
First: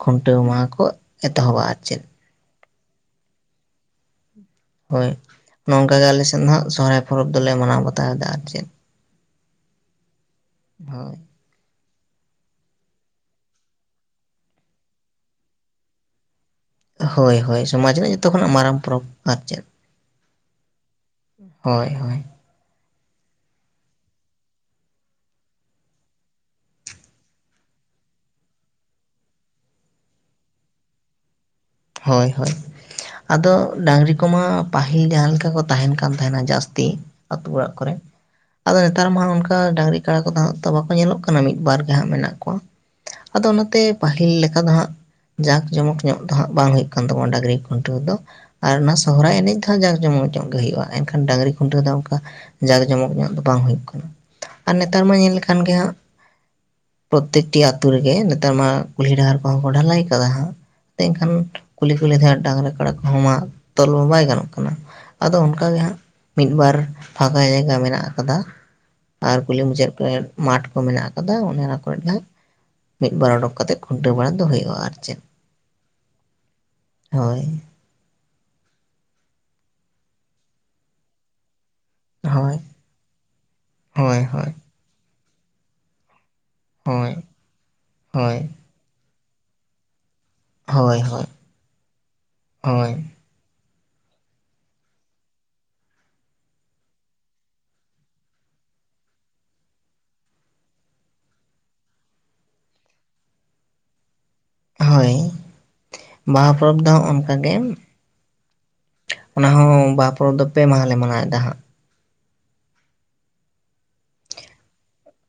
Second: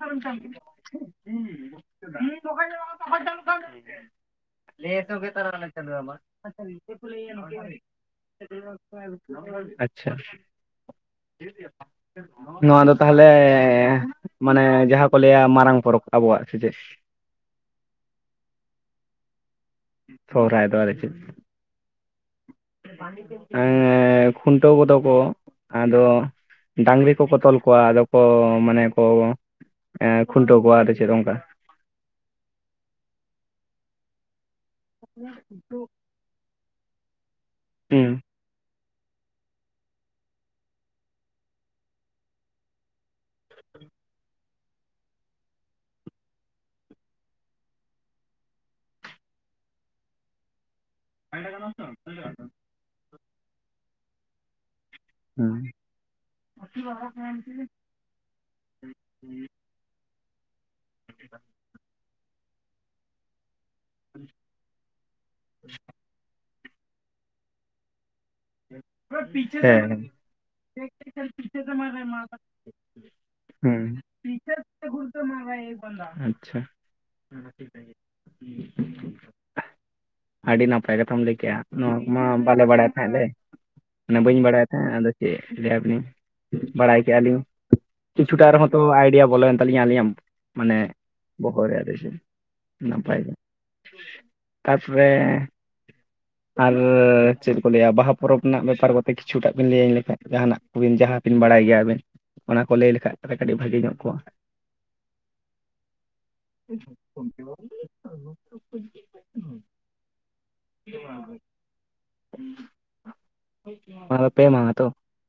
ᱠᱷᱩᱱᱴᱟᱹᱣ ᱢᱟᱦᱟ ᱠᱚ ᱮᱛᱚᱦᱚᱵᱟ ᱟᱨ ᱪᱮᱫ ᱾ [unintelligible] ᱦᱳᱭ ᱱᱚᱝᱠᱟᱜᱮ ᱟᱞᱮ ᱥᱮᱱ ᱫᱚ ᱦᱟᱸᱜ ᱥᱚᱦᱨᱟᱭ ᱯᱚᱨᱚᱵᱽ ᱫᱚᱞᱮ ᱢᱟᱱᱟᱣ ᱵᱟᱛᱟᱣᱮᱫᱟ ᱟᱨ ᱪᱮᱫ [unintelligible] ᱪᱷᱟ ᱾ [inaudible] [inaudible] ᱱᱚᱣᱟ ᱫᱚ ᱛᱟᱦᱚᱞᱮ ᱢᱟᱱᱮ ᱡᱟᱦᱟᱸ ᱠᱚ ᱞᱟᱹᱭᱟ ᱢᱟᱨᱟᱝ ᱯᱚᱨᱚᱵᱽ ᱟᱵᱚᱣᱟᱜ ᱥᱮ ᱪᱮᱫ? ᱦᱚᱭ ᱦᱚᱭ ᱥᱚᱢᱟᱡᱽ ᱨᱮᱱᱟᱜ ᱡᱚᱛᱚ ᱠᱷᱚᱱᱟᱜ ᱢᱟᱨᱟᱝ ᱯᱚᱨᱚᱵᱽ ᱟᱨ ᱪᱮᱫ ᱾ ᱥᱚᱦᱚᱨᱟᱭ ᱟᱫᱚ ᱪᱮᱫ? ᱦᱚᱭ ᱦᱚᱭ ᱾ ᱦᱮᱸ ᱠᱷᱩᱱᱴᱟᱹᱣ ᱠᱚᱫᱚ ᱠᱚ ᱟᱫᱚ ᱰᱟᱝᱜᱨᱤ ᱠᱚᱠᱚ ᱛᱚᱞ ᱠᱚᱣᱟ ᱟᱫᱚ ᱠᱚ ᱢᱟᱱᱮ ᱠᱚ ᱠᱷᱩᱱᱴᱟᱹᱣ ᱠᱚᱣᱟ ᱟᱫᱚ ᱪᱮᱫ ᱚᱱᱠᱟ? ᱦᱚᱭ ᱦᱚᱭ ᱟᱫᱚ ᱰᱟᱝᱜᱨᱤ ᱠᱚᱢᱟ ᱯᱟᱹᱦᱤᱞ ᱡᱟᱦᱟᱸ ᱞᱮᱠᱟ ᱠᱚ ᱛᱟᱦᱮᱱ ᱠᱟᱱ ᱛᱟᱦᱮᱱᱟ ᱡᱟᱹᱥᱛᱤ ᱟᱹᱛᱩ ᱚᱲᱟᱜ ᱠᱚᱨᱮ ᱦᱩᱸ ᱾ ᱟᱫᱚ ᱱᱮᱛᱟᱨ ᱢᱟ ᱚᱱᱠᱟ ᱰᱟᱝᱜᱨᱤ ᱠᱟᱰᱟ ᱠᱚᱫᱚ ᱦᱟᱸᱜ ᱛᱚ ᱵᱟᱠᱚ ᱧᱮᱞᱚᱜ ᱠᱟᱱᱟ ᱢᱤᱫ ᱵᱟᱨ ᱜᱮ ᱦᱟᱸᱜ ᱢᱮᱱᱟᱜ ᱠᱚᱣᱟ ᱾ ᱟᱫᱚ ᱱᱚᱛᱮ ᱯᱟᱹᱦᱤᱞ ᱞᱮᱠᱟ ᱫᱚ ᱦᱟᱸᱜ ᱡᱟᱠ ᱡᱚᱢᱚᱠ ᱧᱚᱜ ᱫᱚ ᱦᱟᱸᱜ ᱵᱟᱝ ᱦᱩᱭᱩᱜ ᱠᱟᱱ ᱛᱟᱵᱚᱱᱟ ᱰᱟᱜᱨᱤ ᱠᱷᱩᱱᱴᱟᱹᱣ ᱫᱚ ᱟᱨ ᱚᱱᱟ ᱥᱚᱦᱚᱨᱟᱭ ᱮᱱᱮᱡ ᱫᱚᱦᱚᱸ ᱡᱟᱠ ᱡᱚᱢᱚᱠ ᱧᱚᱜ ᱜᱮ ᱦᱩᱭᱩᱜᱼᱟ ᱾ ᱮᱱᱠᱷᱟᱱ ᱰᱟᱝᱜᱨᱤ ᱠᱷᱩᱱᱴᱟᱹ ᱫᱚ ᱚᱱᱠᱟ ᱡᱟᱠ ᱡᱚᱢᱚᱠ ᱧᱚᱜ ᱫᱚ ᱵᱟᱝ ᱦᱩᱭᱩᱜ ᱠᱟᱱᱟ ᱾ ᱟᱨ ᱱᱮᱛᱟᱨ ᱢᱟ ᱧᱮᱞ ᱦᱩᱸ ᱞᱮᱠᱷᱟᱱ ᱜᱮᱦᱟᱸᱜ ᱯᱨᱚᱛᱮᱠᱴᱤ ᱟᱛᱩ ᱨᱮᱜᱮ ᱱᱮᱛᱟᱨ ᱢᱟ ᱠᱩᱞᱦᱤ ᱰᱟᱦᱟᱨ ᱠᱚᱦᱚᱸ ᱠᱚ ᱰᱷᱟᱞᱟᱭ ᱠᱟᱫᱟ ᱦᱟᱸᱜ ᱠᱷᱟᱱ ᱠᱩᱞᱦᱤ ᱠᱩᱞᱤ ᱛᱮ ᱦᱟᱜ ᱰᱟᱝᱜᱨᱟ ᱠᱟᱰᱟ ᱠᱚᱦᱚᱸ ᱢᱟᱜ ᱛᱚᱞ ᱢᱟ ᱵᱟᱭ ᱜᱟᱱᱚᱜ ᱠᱟᱱᱟ ᱟᱫᱚ ᱚᱱᱠᱟ ᱜᱮ ᱦᱟᱸᱜ ᱢᱤᱫ ᱵᱟᱨ ᱯᱷᱟᱠᱟ ᱡᱟᱭᱜᱟ ᱢᱮᱱᱟᱜ ᱟᱠᱟᱫᱟ ᱟᱨ ᱠᱩᱞᱦᱤ ᱦᱮᱸ ᱢᱩᱪᱟᱹᱫ ᱠᱚᱨᱮ ᱢᱟᱴᱷ ᱠᱚ ᱢᱮᱱᱟᱜ ᱠᱟᱫᱟ ᱚᱱᱮ ᱚᱱᱟ ᱠᱚᱨᱮ ᱱᱟᱜ ᱢᱤᱫ ᱵᱟᱨ ᱚᱰᱚᱠ ᱠᱟᱛᱮᱫ ᱦᱩᱸ ᱠᱷᱩᱱᱴᱟᱹᱣ ᱵᱟᱲᱟ ᱫᱚ ᱦᱩᱭᱩᱜᱼᱟ ᱟᱨ ᱪᱮᱫ ᱾ ᱟᱪᱪᱷᱟ ᱾ ᱟᱰᱤ ᱱᱟᱯᱟᱭ ᱠᱟᱛᱷᱟᱢ ᱞᱟᱹᱭ ᱠᱮᱜᱼᱟ ᱾ ᱱᱚᱣᱟ ᱢᱟ ᱦᱳᱭ ᱵᱟᱞᱮ ᱵᱟᱰᱟᱭ ᱛᱟᱦᱮᱸ ᱞᱮ ᱢᱟᱱᱮ ᱦᱳᱭ ᱵᱟᱹᱧ ᱦᱳᱭ ᱵᱟᱰᱟᱭ ᱛᱟᱦᱮᱸ ᱟᱫᱚ ᱪᱮᱫ ᱞᱟᱹᱭᱟᱵᱤᱱ ᱵᱟᱰᱟᱭ ᱦᱳᱭ ᱠᱮᱫᱼᱟ ᱞᱤᱧ ᱦᱳᱭ ᱠᱤᱪᱷᱩᱴᱟ ᱨᱮᱦᱚᱸ ᱛᱚ ᱟᱭᱰᱤᱭᱟ ᱵᱚᱞᱚᱭᱮᱱ ᱛᱟᱞᱤᱧᱟ ᱟᱹᱞᱤᱧᱟ ᱢᱟᱱᱮ ᱦᱳᱭ ᱦᱳᱭ ᱵᱚᱦᱚᱜ ᱨᱮ ᱦᱳᱭ ᱱᱟᱯᱟᱭ ᱜᱮ ᱾ ᱛᱟᱯᱚᱨᱮ ᱟᱨ ᱪᱮᱫ ᱠᱚ ᱞᱟᱹᱭᱟ ᱵᱟᱦᱟ ᱯᱚᱨᱚᱵᱽ ᱨᱮᱱᱟᱜ ᱵᱮᱯᱟᱨ ᱠᱚᱛᱮ ᱠᱤᱪᱷᱩᱴᱟᱜ ᱵᱤᱱ ᱞᱟᱹᱭᱟᱹᱧ ᱞᱮᱠᱷᱟᱱ ᱡᱟᱦᱟᱱᱟᱜ ᱠᱚᱵᱤᱱ ᱡᱟᱦᱟᱸᱵᱤᱱ ᱵᱟᱰᱟᱭ ᱜᱮᱭᱟ ᱟᱹᱵᱤᱱ ᱾ ᱚᱱᱟ ᱠᱚ ᱞᱟᱹᱭ ᱞᱮᱠᱷᱟᱡ ᱛᱚᱵᱮ ᱠᱟᱹᱴᱤᱡ ᱵᱷᱟᱹᱜᱤ ᱧᱚᱜ ᱠᱚᱜᱼᱟ ᱾ ᱦᱚᱭ ᱾ ᱜᱮ [inaudible] ᱯᱚᱨᱚᱵ ᱫᱚ ᱯᱮ ᱢᱟᱦᱟᱞᱮ ᱢᱟᱱᱟᱣᱮᱫᱟ ᱦᱟᱸ ᱾ [unintelligible] ᱚᱱᱟ ᱫᱚ ᱯᱮ ᱢᱟᱦᱟ ᱛᱚ?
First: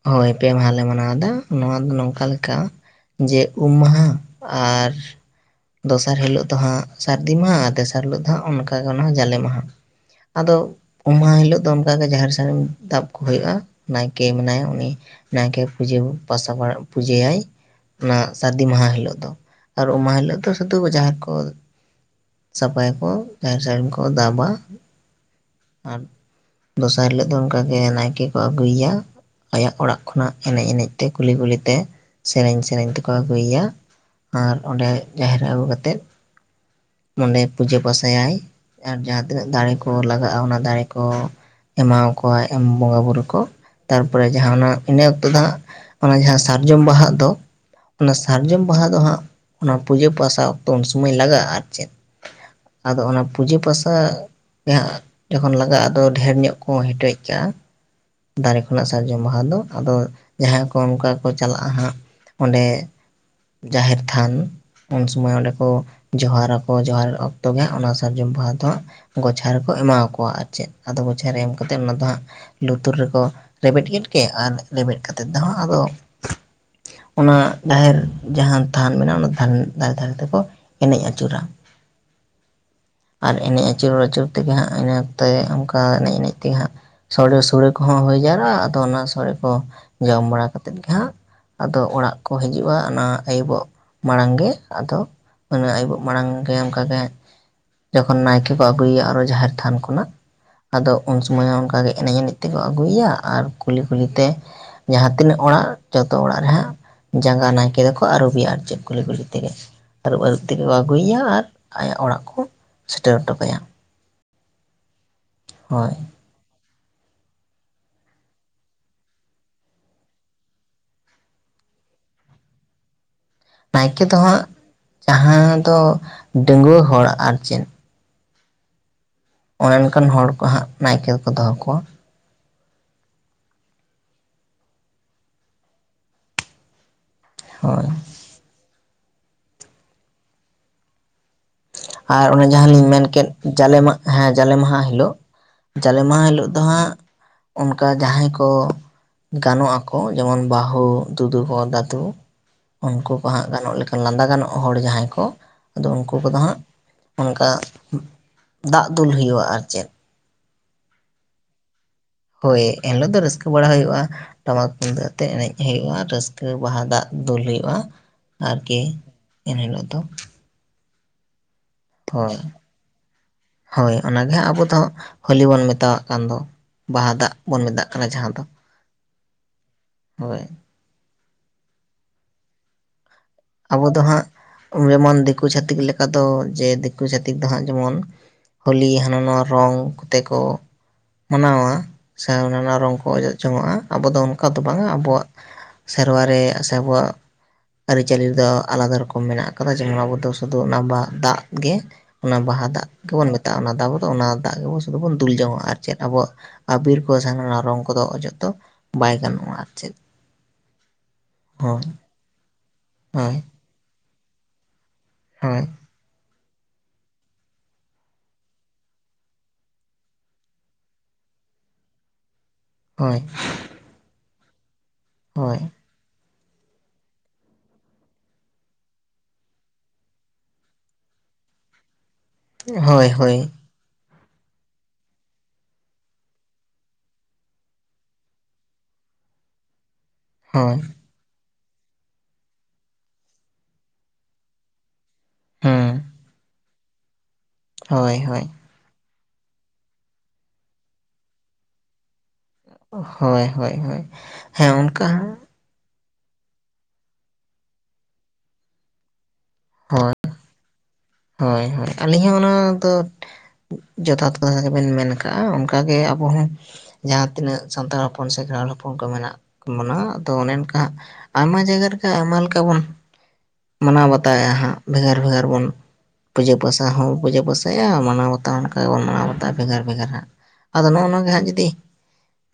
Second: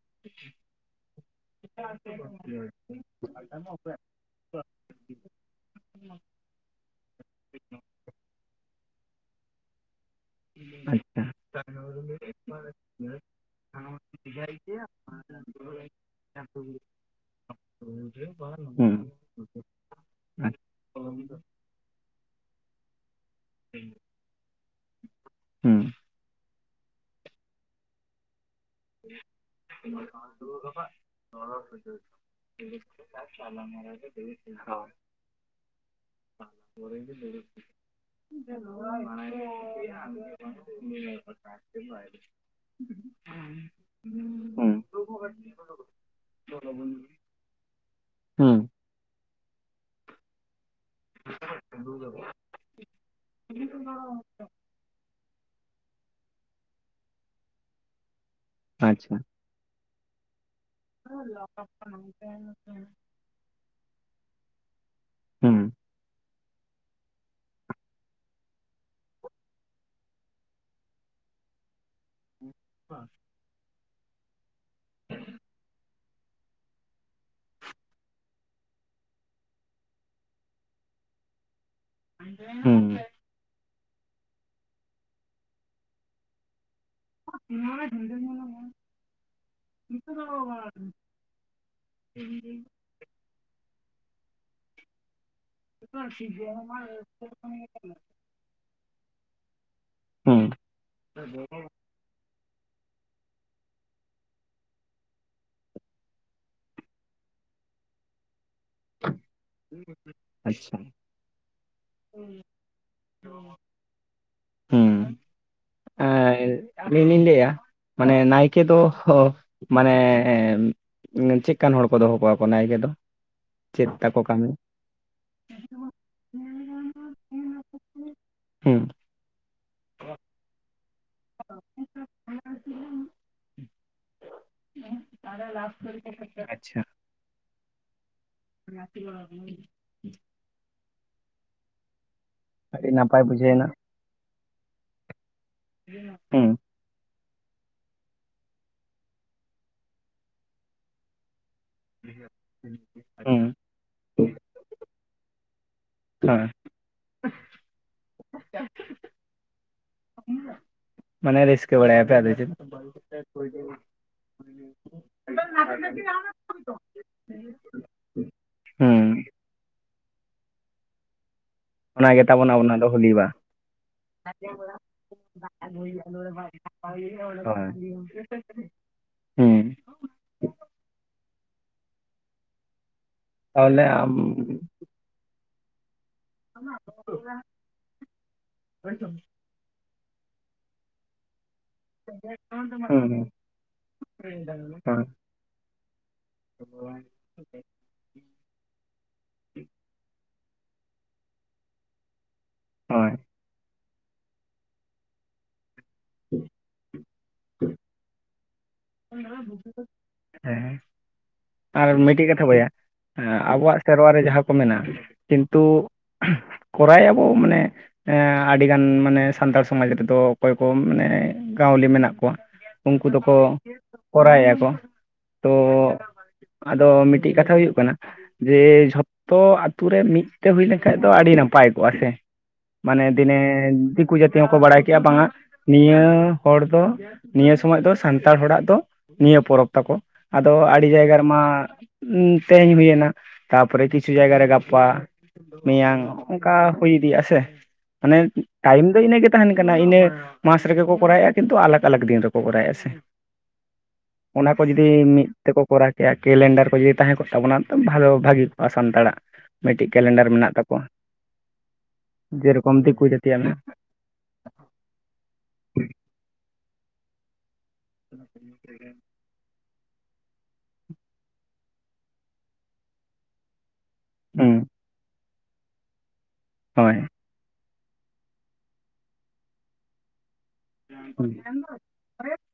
ᱦᱚᱭ ᱯᱮ ᱢᱟᱦᱟᱞᱮ ᱢᱟᱱᱟᱣ ᱮᱫᱟ ᱾ ᱱᱚᱣᱟ ᱫᱚ ᱱᱚᱝᱠᱟ ᱞᱮᱠᱟ ᱡᱮ ᱩᱢ ᱢᱟᱦᱟ ᱟᱨ ᱫᱚᱥᱟᱨ ᱦᱤᱞᱚᱜ ᱫᱚ ᱦᱟᱸᱜ ᱥᱟᱨᱫᱤ ᱢᱟᱦᱟ ᱟᱨ ᱛᱮᱥᱟᱨ ᱦᱤᱞᱚᱜ ᱫᱚ ᱦᱟᱸᱜ ᱚᱱᱠᱟᱜᱮ ᱚᱱᱟ ᱡᱟᱞᱮ ᱢᱟᱦᱟ ᱾ ᱟᱫᱚ ᱩᱢ ᱟᱪᱪᱷᱟ ᱢᱟᱦᱟ ᱦᱤᱞᱚᱜ ᱫᱚ ᱚᱱᱠᱟ ᱜᱮ ᱡᱟᱦᱮᱨ ᱥᱟᱹᱲᱤᱢ ᱫᱟᱵ ᱠᱚ ᱦᱩᱭᱩᱜᱼᱟ ᱱᱟᱭᱠᱮ ᱢᱮᱱᱟᱭᱟ ᱩᱱᱤ ᱱᱟᱭᱠᱮ ᱯᱩᱡᱟᱹ ᱯᱟᱥᱟ ᱯᱩᱡᱟᱹᱭᱟᱭ ᱚᱱᱟ ᱥᱟᱹᱨᱫᱤ ᱢᱟᱦᱟ ᱦᱩᱸ ᱦᱤᱞᱚᱜ ᱫᱚ ᱾ ᱟᱨ ᱩᱢ ᱢᱟᱦᱟ ᱦᱤᱞᱚᱜ ᱫᱚ ᱟᱪ- ᱥᱩᱫᱷᱩ ᱡᱟᱦᱟᱸ ᱠᱚ ᱥᱟᱯᱷᱟᱭᱟᱠᱚ ᱡᱟᱦᱮᱨ ᱥᱟᱹᱲᱤᱢ ᱠᱚ ᱫᱟᱵᱟ ᱦᱩᱸ ᱟᱨ ᱫᱚᱥᱟᱨ ᱦᱤᱞᱚᱜ ᱫᱚ ᱚᱱᱠᱟ ᱜᱮ ᱱᱟᱭᱠᱮ ᱠᱚ ᱟᱹᱜᱩᱭᱟ ᱟᱭᱟᱜ ᱚᱲᱟᱜ ᱠᱷᱚᱱᱟᱜ ᱮᱱᱮᱡ ᱮᱱᱮᱡ ᱛᱮ ᱠᱩᱞᱤ ᱠᱩᱞᱤ ᱛᱮ ᱥᱮᱨᱮᱧ ᱥᱮᱨᱮᱧ ᱛᱮᱠᱚ ᱟᱹᱜᱩᱭᱟ ᱟᱨ ᱚᱸᱰᱮ ᱡᱟᱦᱮᱨ ᱨᱮ ᱟᱹᱜᱩ ᱠᱟᱛᱮᱫ ᱚᱸᱰᱮ ᱯᱩᱡᱟᱹ ᱯᱟᱥᱟᱭᱟᱭ ᱟᱨ ᱡᱟᱦᱟᱸ ᱛᱤᱱᱟᱹᱜ ᱫᱟᱲᱮ ᱠᱚ ᱞᱟᱜᱟᱜᱼᱟ ᱚᱱᱟ ᱫᱟᱲᱮ ᱠᱚ ᱮᱢᱟᱣᱟᱠᱟᱭ ᱮᱢ ᱵᱚᱸᱜᱟ ᱵᱩᱨᱩ ᱠᱚ ᱛᱟᱯᱚᱨᱮ ᱡᱟᱦᱟ ᱚᱱᱟ ᱦᱩᱸ ᱤᱱᱟ ᱚᱠᱛᱚ ᱫᱚ ᱦᱟᱸᱜ ᱚᱱᱟ ᱡᱟᱦᱟᱸ ᱥᱟᱨᱡᱚᱢ ᱵᱟᱦᱟᱜ ᱫᱚ᱾ ᱚᱱᱟ ᱦᱩᱸ ᱥᱟᱨᱡᱚᱢ ᱵᱟᱦᱟ ᱫᱚ ᱦᱟᱸᱜ ᱚᱱᱟ ᱯᱩᱡᱟᱹ ᱯᱟᱥᱟᱣ ᱚᱠᱛᱚ ᱩᱱ ᱥᱚᱢᱚᱭ ᱞᱟᱜᱟᱜᱼᱟ ᱟᱨ ᱪᱮᱫ᱾ ᱟᱫᱚ ᱚᱱᱟ ᱯᱩᱡᱟᱹ ᱯᱟᱥᱟ ᱡᱟᱦᱟᱸ ᱡᱚᱠᱷᱚᱱ ᱞᱟᱜᱟᱜᱼᱟ᱾ ᱟᱫᱚ ᱰᱷᱮᱨ ᱧᱚᱜ ᱠᱚ ᱦᱮᱴᱮᱡ ᱠᱟᱜᱼᱟ ᱫᱟᱨᱮ ᱠᱷᱚᱱᱟᱜ ᱟᱪᱪᱷᱟ ᱥᱟᱨᱡᱚᱢ ᱵᱟᱦᱟ ᱫᱚ ᱟᱫᱚᱼᱼ ᱡᱟᱦᱟᱸᱭ ᱠᱚ ᱚᱱᱠᱟ ᱠᱚ ᱪᱟᱞᱟᱜᱼᱟ ᱦᱟᱸᱜ ᱚᱸᱰᱮ ᱡᱟᱦᱮᱨ ᱛᱷᱟᱱᱼᱼ ᱩᱱᱥᱚᱢᱚᱭ ᱚᱸᱰᱮ ᱦᱩᱸ ᱠᱚ ᱡᱚᱦᱟᱨᱟᱠᱚ ᱡᱚᱦᱟᱨ ᱚᱠᱛᱚ ᱜᱮᱦᱟᱜ ᱚᱱᱟ ᱥᱟᱨᱡᱚᱢ ᱵᱟᱦᱟ ᱫᱚᱼᱼ ᱜᱚᱪᱷᱟᱨ ᱨᱮᱠᱚ ᱮᱢᱟ ᱠᱚᱣᱟ ᱟᱨ ᱪᱮᱫ ᱟᱫᱚ ᱜᱳᱪᱷᱟᱨᱮ ᱮᱢ ᱠᱟᱛᱮᱫ ᱚᱱᱟ ᱫᱚ ᱦᱟᱸᱜᱼᱼ ᱞᱩᱛᱩᱨ ᱨᱮᱠᱚ ᱨᱮᱵᱮᱫ ᱠᱮᱫ ᱜᱮ ᱟᱨ ᱨᱮᱵᱮᱫ ᱠᱟᱛᱮ ᱫᱚᱦᱟᱸᱜ ᱟᱫᱚᱼᱼ ᱚᱱᱟ ᱡᱟᱦᱮᱨ ᱡᱟᱦᱟᱸ ᱛᱷᱟᱱ ᱢᱮᱱᱟᱜᱼᱟ ᱚᱱᱟ ᱛᱷᱟᱱ ᱫᱷᱟᱨᱮ ᱫᱷᱟᱨᱮ ᱛᱮᱠᱚᱼᱼ ᱮᱱᱮᱡ ᱟᱹᱪᱩᱨᱟ ᱦᱩᱸ ᱟᱨ ᱮᱱᱮᱡ ᱟᱹᱪᱩᱨ ᱟᱹᱪᱩᱨ ᱛᱮᱜᱮ ᱦᱟᱸᱜ ᱤᱱᱟ ᱚᱠᱛᱮ ᱚᱱᱠᱟ ᱮᱱᱮᱡ ᱮᱱᱮᱡ ᱛᱮᱜᱮ ᱦᱟᱸᱜ ᱥᱚᱲᱼᱼ ᱥᱩᱲᱟ ᱠᱚᱦᱚ ᱦᱩᱭ ᱡᱟᱣᱨᱟᱜᱼᱟ ᱟᱫᱚ ᱚᱱᱟ ᱥᱚᱲᱮ ᱠᱚ ᱡᱚᱢ ᱵᱟᱲᱟ ᱠᱟᱛᱮᱫ ᱜᱮ ᱦᱟᱸᱜᱼᱼ ᱟᱫᱚ ᱚᱲᱟᱜ ᱠᱚ ᱦᱤᱡᱩᱜᱼᱟ ᱚᱱᱟ ᱟᱹᱭᱩᱵᱚᱜ ᱢᱟᱲᱟᱝ ᱜᱮ ᱟᱫᱚᱼᱼ ᱢᱟᱱᱮ ᱟᱹᱭᱵᱩᱵ ᱢᱟᱲᱟᱝ ᱜᱮ ᱚᱱᱠᱟᱜᱮ, ᱡᱚᱠᱷᱚᱱ ᱱᱟᱭᱠᱮ ᱠᱚ ᱟᱹᱜᱩᱭᱟ ᱟᱨᱚ ᱡᱟᱦᱮᱨ ᱛᱷᱟᱱ ᱠᱷᱚᱱᱟᱜ ᱦᱩᱸ ᱟᱫᱚ ᱩᱱ ᱥᱚᱢᱚᱭ ᱦᱚᱸ ᱚᱱᱠ ᱜᱮ ᱮᱱᱮᱡ ᱮᱱᱮᱡᱼᱼ ᱛᱮᱠᱚ ᱟᱹᱜᱩᱭᱟ ᱟᱨ ᱠᱩᱞᱤ ᱠᱩᱞᱤ ᱛᱮ, ᱡᱟᱦᱟᱸ ᱛᱤᱱᱟᱹᱜ ᱚᱲᱟᱜ ᱡᱚᱛᱚ ᱚᱲᱟᱜ ᱨᱮᱦᱟᱸᱜ ᱡᱟᱸᱜᱟ ᱱᱟᱭᱠᱮ ᱫᱚᱠᱚ ᱟᱹᱜᱩ ᱮᱭᱟ ᱟᱨ ᱪᱮᱫ᱾ ᱠᱩᱞᱦᱤ ᱠᱩᱞᱦᱤ ᱛᱮᱜᱮ ᱟᱹᱨᱩᱵ ᱟᱹᱨᱩᱵ ᱛᱮᱜᱮ ᱠᱚ ᱟᱪᱪᱷᱟ ᱟᱹᱜᱩᱭᱟ ᱟᱨ ᱟᱭᱟᱜ ᱚᱲᱟᱜ ᱠᱚ ᱥᱮᱴᱮᱨ ᱦᱚᱴᱚ ᱠᱟᱭᱟ᱾ ᱦᱩᱸ ᱦᱳᱭ ᱮ ᱟᱹᱞᱤᱧ ᱞᱤᱧ ᱞᱟᱹᱭᱮᱼᱟ ᱢᱟᱱᱮ ᱱᱟᱭᱠᱮ ᱫᱚ ᱢᱟᱱᱮᱼᱼ ᱪᱮᱫ ᱠᱟᱱ ᱦᱚᱲ ᱠᱚ ᱫᱚᱦᱚ ᱠᱚᱣᱟ ᱠᱚ ᱱᱟᱭᱠᱮ ᱫᱚ᱾ ᱪᱮᱫ ᱱᱟᱭᱠᱮ ᱫᱚ ᱛᱟᱠᱚ ᱦᱟᱸᱜ ᱠᱟᱹᱢᱤ? ᱡᱟᱦᱟᱸ ᱫᱚ ᱰᱟᱹᱜᱩᱭᱟᱹ ᱦᱚᱲ ᱟᱨ ᱪᱮᱫ, ᱦᱩᱸ ᱚᱱᱮ ᱚᱱᱠᱟᱱ ᱦᱚᱲ ᱠᱚ ᱦᱟᱸᱜ ᱱᱟᱭᱠᱮ ᱫᱚᱠᱚ ᱫᱚᱦᱚ ᱠᱚᱣᱟ᱾ [unintelligible] ᱛᱟᱦᱞᱮ ᱞᱟᱵᱷ ᱠᱚ [inaudible] ᱟᱪᱪᱷᱟ ᱦᱳᱭ᱾ [inaudible] ᱟᱨ ᱚᱱᱮ ᱡᱟᱦᱟᱸ ᱟᱹᱰᱤ ᱞᱤᱧ ᱢᱮᱱ ᱱᱟᱯᱟᱭ ᱠᱮᱫ ᱵᱩᱡᱷᱟᱹᱣᱮᱱᱟ ᱡᱟᱞᱮ ᱢᱟᱜ ᱦᱮᱸ ᱡᱟᱞᱮ ᱢᱟᱦᱟ ᱦᱤᱞᱳᱜ᱾ ᱡᱟᱞᱮ ᱢᱟᱦᱟ ᱦᱤᱞᱳᱜ ᱦᱩᱸ ᱫᱚ ᱦᱟᱸᱜᱼᱼ ᱚᱱᱠᱟ ᱡᱟᱦᱟᱸᱭ ᱠᱚ ᱜᱟᱱᱚᱜ ᱟᱠᱚ ᱡᱮᱢᱚᱱ ᱵᱟᱹᱦᱩ ᱫᱩᱫᱩ ᱦᱚ ᱫᱟᱼᱼ ᱛᱩ ᱩᱱᱠᱩ ᱠᱚ ᱦᱩᱸ ᱦᱟᱸᱜ ᱜᱟᱱᱚᱜ ᱞᱮᱠᱟᱱ ᱞᱟᱸᱫᱟ ᱜᱟᱱᱚᱜ ᱦᱚᱲ ᱡᱟᱦᱟᱸᱭ ᱠᱚ ᱟᱫᱚ ᱩᱱᱠᱩ ᱠᱚᱫᱚ ᱦᱮᱸ ᱦᱟᱸᱜᱼᱼ ᱚᱱᱠᱟ ᱫᱟᱜ ᱫᱩᱞ ᱦᱩᱭᱩᱜᱼᱟ ᱟᱨ ᱪᱮᱫ, ᱢᱟᱱᱮ ᱨᱟᱹᱥᱠᱟᱹ ᱵᱟᱲᱟᱭᱟ ᱯᱮ ᱟᱫᱚ ᱪᱮᱫ᱾ ᱨᱟᱹᱠᱟᱹ ᱵᱟᱲᱟ ᱦᱩᱭᱩᱜᱼᱟ ᱴᱟᱢᱟᱠ ᱛᱩᱢᱫᱟᱹᱜ ᱟᱛᱮᱜ ᱮᱱᱮᱡ ᱦᱩᱭᱩᱜᱼᱟ ᱨᱟᱹᱥᱠᱟᱹ ᱵᱟᱦᱟ ᱫᱟᱜ ᱫᱩᱞ ᱦᱩᱭᱩᱜᱼᱟ। ᱟᱨᱠᱤ ᱦᱩᱸ ᱮᱱᱦᱤᱞᱳᱜ ᱫᱚ। ᱚᱱᱟᱜᱮ ᱦᱳᱭ ᱛᱟᱵᱚᱱ ᱟᱵᱚ ᱱᱟᱜ ᱫᱚ ᱦᱚᱞᱤ ᱵᱟ? ᱦᱳᱭ ᱚᱱᱟᱜᱮ ᱦᱟᱸᱜ ᱟᱵᱚ ᱫᱚ ᱦᱳᱞᱤ ᱵᱚᱱ ᱢᱮᱛᱟᱣᱟᱜ ᱠᱟᱱ ᱫᱚ ᱦᱳᱭ ᱵᱟᱦᱟ ᱫᱟᱜ ᱵᱚᱱ ᱢᱮᱛᱟᱜ ᱠᱟᱱᱟ ᱡᱟᱦᱟᱸ ᱫᱚ᱾ ᱦᱩᱸ ᱦᱳᱭ ᱛᱟᱦᱚᱞᱮ ᱟᱵᱚ ᱫᱚ ᱟᱢ ᱦᱟᱸᱜ ᱡᱮᱢᱚᱱ ᱫᱤᱠᱩ ᱪᱷᱟᱹᱛᱤᱠ ᱞᱮᱠᱟ ᱚᱱᱠᱟ ᱫᱚ ᱡᱮ ᱫᱤᱠᱩ ᱪᱟᱹᱛᱤᱠ ᱫᱚ ᱦᱟᱸᱜ ᱡᱮᱢᱚᱱ ᱦᱳᱞᱤ ᱦᱟᱱᱟ ᱱᱟᱣᱟ᱾ ᱨᱚᱝ ᱠᱚᱛᱮ ᱠᱚ ᱢᱟᱱᱟᱣᱟ। ᱥᱮ ᱚᱱᱮᱚᱱᱟ ᱨᱚᱝ ᱠᱚ ᱦᱩᱸ ᱚᱡᱚᱜ ᱡᱚᱝᱚᱜᱼᱟ ᱟᱵᱚ ᱫᱚ ᱚᱱᱠᱟ ᱫᱚ ᱦᱩᱸ ᱵᱟᱝᱟ ᱦᱳᱭ ᱟᱵᱚᱣᱟᱜ, ᱥᱮᱨᱣᱟᱨᱮ ᱟᱥᱟ ᱟᱵᱚᱣᱟᱜ, ᱪᱟᱹᱞᱤ ᱫᱚ ᱟᱞᱟᱫᱟ ᱨᱚᱠᱚᱢ ᱢᱮᱱᱟᱜ ᱟᱠᱟᱫᱟ ᱡᱮᱢᱚᱱ ᱟᱵᱚ ᱫᱚ ᱥᱩᱫᱩ ᱚᱱᱟ ᱵᱟᱦᱟ ᱫᱟᱜᱽ ᱜᱮ ᱚᱱᱟ ᱵᱟᱦᱟ, ᱫᱟᱜᱽ ᱦᱳᱭ ᱜᱮᱵᱚᱱ ᱢᱮᱛᱟᱜᱼᱟ ᱚᱱᱟ ᱫᱚ ᱟᱵᱚ ᱫᱚ ᱚᱱᱟ ᱫᱟᱜᱽ ᱜᱮᱵᱚᱱ ᱥᱩᱫᱩ ᱵᱚᱱ ᱫᱩᱞ ᱡᱚᱝᱚᱜᱼᱟ ᱟᱨ ᱪᱮᱫ ᱟᱵᱚᱣᱟᱜ, ᱟᱵᱤᱨ ᱠᱚ ᱡᱟᱦᱟᱸᱱᱟᱜ ᱨᱚᱝ ᱠᱚᱫᱚ ᱚᱡᱚᱜ ᱫᱚ ᱵᱟᱭ ᱜᱟᱱᱚᱜᱼᱟ ᱟᱨ ᱪᱮᱫ᱾ ᱦᱮᱸ ᱦᱳᱭ ᱟᱨ ᱢᱤᱫᱴᱮᱜ ᱠᱟᱛᱷᱟ ᱵᱚᱭᱦᱟ ᱦᱳᱭ ᱟᱵᱚᱣᱟᱜ ᱥᱮᱨᱣᱟ ᱨᱮ ᱡᱟᱦᱟᱸ ᱠᱚ ᱢᱮᱱᱟ ᱦᱳᱭ ᱠᱤᱱᱛᱩ, ᱠᱚᱨᱟᱭᱮᱜᱼᱟ ᱵᱚ ᱢᱟᱱᱮ, ᱟᱹᱰᱤᱜᱟᱱ ᱢᱟᱱᱮ ᱥᱟᱱᱛᱟᱲ ᱥᱚᱢᱟᱡᱽ ᱨᱮᱫᱚ ᱚᱠᱚᱭ ᱠᱚ ᱢᱟᱱᱮ ᱜᱟᱣᱞᱤ ᱢᱮᱱᱟᱜ ᱠᱚᱣᱟ᱾ ᱩᱱᱠᱩ ᱦᱳᱭ ᱫᱚᱠᱚ ᱠᱚᱨᱟᱣᱮᱫᱼᱟ ᱠᱚ ᱛᱚ, ᱦᱳᱭ ᱟᱫᱚ ᱢᱤᱫᱴᱤᱜ ᱠᱟᱛᱷᱟ ᱦᱩᱭᱩᱜ ᱠᱟᱱᱟ, ᱡᱮ ᱡᱷᱚᱛᱚ ᱟᱛᱳ ᱨᱮ ᱢᱤᱫᱛᱮ ᱦᱩᱭ ᱞᱮᱱᱠᱷᱟᱱ ᱫᱚ ᱟᱹᱰᱤ ᱱᱟᱯᱟᱭ ᱠᱚᱜᱼᱟ ᱥᱮ᱾ ᱦᱳᱭ ᱢᱟᱱᱮ ᱦᱳᱭ ᱫᱤᱱᱮ ᱦᱳᱭ ᱫᱤᱠᱩ ᱡᱟᱹᱛᱤ ᱦᱚᱸᱠᱚ ᱵᱟᱲᱟᱭ ᱠᱮᱭᱟ ᱵᱟᱝᱟ ᱱᱤᱭᱟᱹ ᱦᱚᱲ ᱫᱚ, ᱱᱤᱭᱟᱹ ᱥᱚᱢᱚᱭ ᱫᱚ ᱥᱟᱱᱛᱟᱲ ᱦᱚᱲᱟᱜ ᱫᱚ ᱱᱤᱭᱟᱹ ᱯᱚᱨᱚᱵᱽ ᱛᱟᱠᱚ᱾ ᱟᱫᱚ ᱦᱳᱭ ᱟᱹᱰᱤ ᱡᱟᱭᱜᱟ ᱨᱮ ᱢᱟ ᱛᱮᱦᱮᱧ ᱦᱩᱭᱮᱱᱟ ᱛᱟᱯᱚᱨᱮ ᱠᱤᱪᱷᱩ ᱡᱟᱭᱜᱟᱨᱮ ᱜᱟᱯᱟ, ᱦᱩᱸ ᱢᱮᱭᱟᱝ ᱚᱱᱠᱟ ᱦᱩᱭ ᱤᱫᱤᱜ ᱟᱥᱮ ᱢᱟᱱᱮ, ᱦᱳᱭ ᱦᱳᱭ ᱴᱟᱭᱤᱢ ᱫᱚ ᱤᱱᱟᱹ ᱜᱮ ᱛᱟᱦᱮᱱ ᱠᱟᱱᱟ ᱤᱱᱟᱹ ᱢᱟᱥ ᱨᱮᱜᱮ ᱠᱚ ᱠᱚᱨᱟᱣᱮᱫᱼᱟ ᱠᱤᱱᱛᱩ ᱟᱞᱟᱜᱼ ᱟᱞᱟᱜ ᱫᱤᱱ ᱨᱮᱠᱚ ᱠᱚᱨᱟᱣᱮᱫᱼᱟ। ᱥᱮ ᱦᱳᱭ ᱦᱳᱭ ᱦᱳᱭ ᱚᱱᱟ ᱠᱚ ᱦᱮᱸ ᱡᱩᱫᱤ ᱚᱱᱠᱟ ᱢᱤᱫ ᱦᱚᱸ, ᱛᱮᱠᱚ ᱠᱚᱨᱟᱣ ᱠᱮᱭᱟ ᱠᱮᱞᱮᱱᱰᱟᱨ ᱠᱚ ᱡᱩᱫᱤ ᱛᱟᱦᱮᱸ ᱠᱚᱜ ᱛᱟᱵᱚᱱᱟ ᱛᱚ ᱵᱷᱟᱞᱳ ᱵᱷᱟᱹᱜᱤ ᱠᱚᱜᱼᱟ ᱥᱟᱱᱛᱟᱲᱟᱜ᱾ ᱢᱤᱠᱴᱮᱜ ᱦᱳᱭ ᱠᱮᱞᱮᱱᱰᱟᱨ ᱢᱮᱱᱟᱜ ᱛᱟᱠᱚᱣᱟ, ᱦᱳᱭ ᱦᱳᱭ ᱟᱹᱞᱤᱧ ᱦᱚᱸ ᱚᱱᱟ ᱡᱮᱨᱚᱠᱚᱢ ᱫᱤᱠᱩ ᱫᱚ ᱡᱟᱹᱛᱤᱭᱟᱜ ᱢᱮᱱᱟᱜᱼᱟ। ᱡᱚᱛᱷᱟᱛ ᱠᱟᱛᱷᱟ ᱜᱮᱵᱚᱱ ᱢᱮᱱ ᱠᱟᱜᱼᱟ ᱚᱱᱠᱟᱜ ᱜᱮ ᱟᱵᱚ ᱦᱚᱸ ᱡᱟᱦᱟᱸ ᱛᱤᱱᱟᱹᱜ, ᱥᱟᱱᱛᱟᱲ ᱦᱚᱯᱚᱱ ᱥᱮ ᱠᱷᱮᱨᱣᱟᱞ ᱦᱚᱯᱚᱱ ᱠᱚ ᱢᱮᱱᱟᱜ᱾ ᱢᱟᱱᱟᱣᱟ ᱟᱫᱚ ᱚᱱᱮ ᱚᱱᱠᱟ ᱟᱭᱢᱟ ᱡᱟᱭᱜᱟ ᱨᱮᱜᱮ ᱟᱭᱢᱟ ᱞᱮᱠᱟ ᱵᱚᱱ ᱢᱟᱱᱟᱣ ᱵᱟᱛᱟᱣ, ᱛᱟᱭᱟ ᱦᱩᱸ ᱦᱟᱸᱜ ᱵᱷᱮᱜᱟᱨᱼ ᱵᱷᱮᱜᱟᱨ ᱵᱚᱱ ᱯᱩᱡᱟᱹ ᱯᱟᱥᱟ ᱦᱳᱭ ᱦᱚᱸ, ᱯᱩᱡᱟᱹ ᱯᱟᱹᱥᱟᱭᱟ ᱢᱟᱱᱟᱣ ᱵᱟᱛᱟᱣ ᱦᱚᱸ ᱱᱟᱜᱠᱷᱟᱱ ᱚᱱᱠᱟ ᱜᱮᱵᱚᱱ ᱢᱟᱱᱟᱣ ᱵᱟᱛᱟᱣᱼᱟ ᱵᱷᱮᱜᱟᱨ ᱵᱷᱮᱜᱟᱨ ᱦᱟᱸᱜ ᱟᱫᱚ ᱱᱚᱜᱼᱚ ᱱᱚᱣᱟ ᱜᱮ ᱦᱟᱸᱜ ᱡᱩᱫᱤ,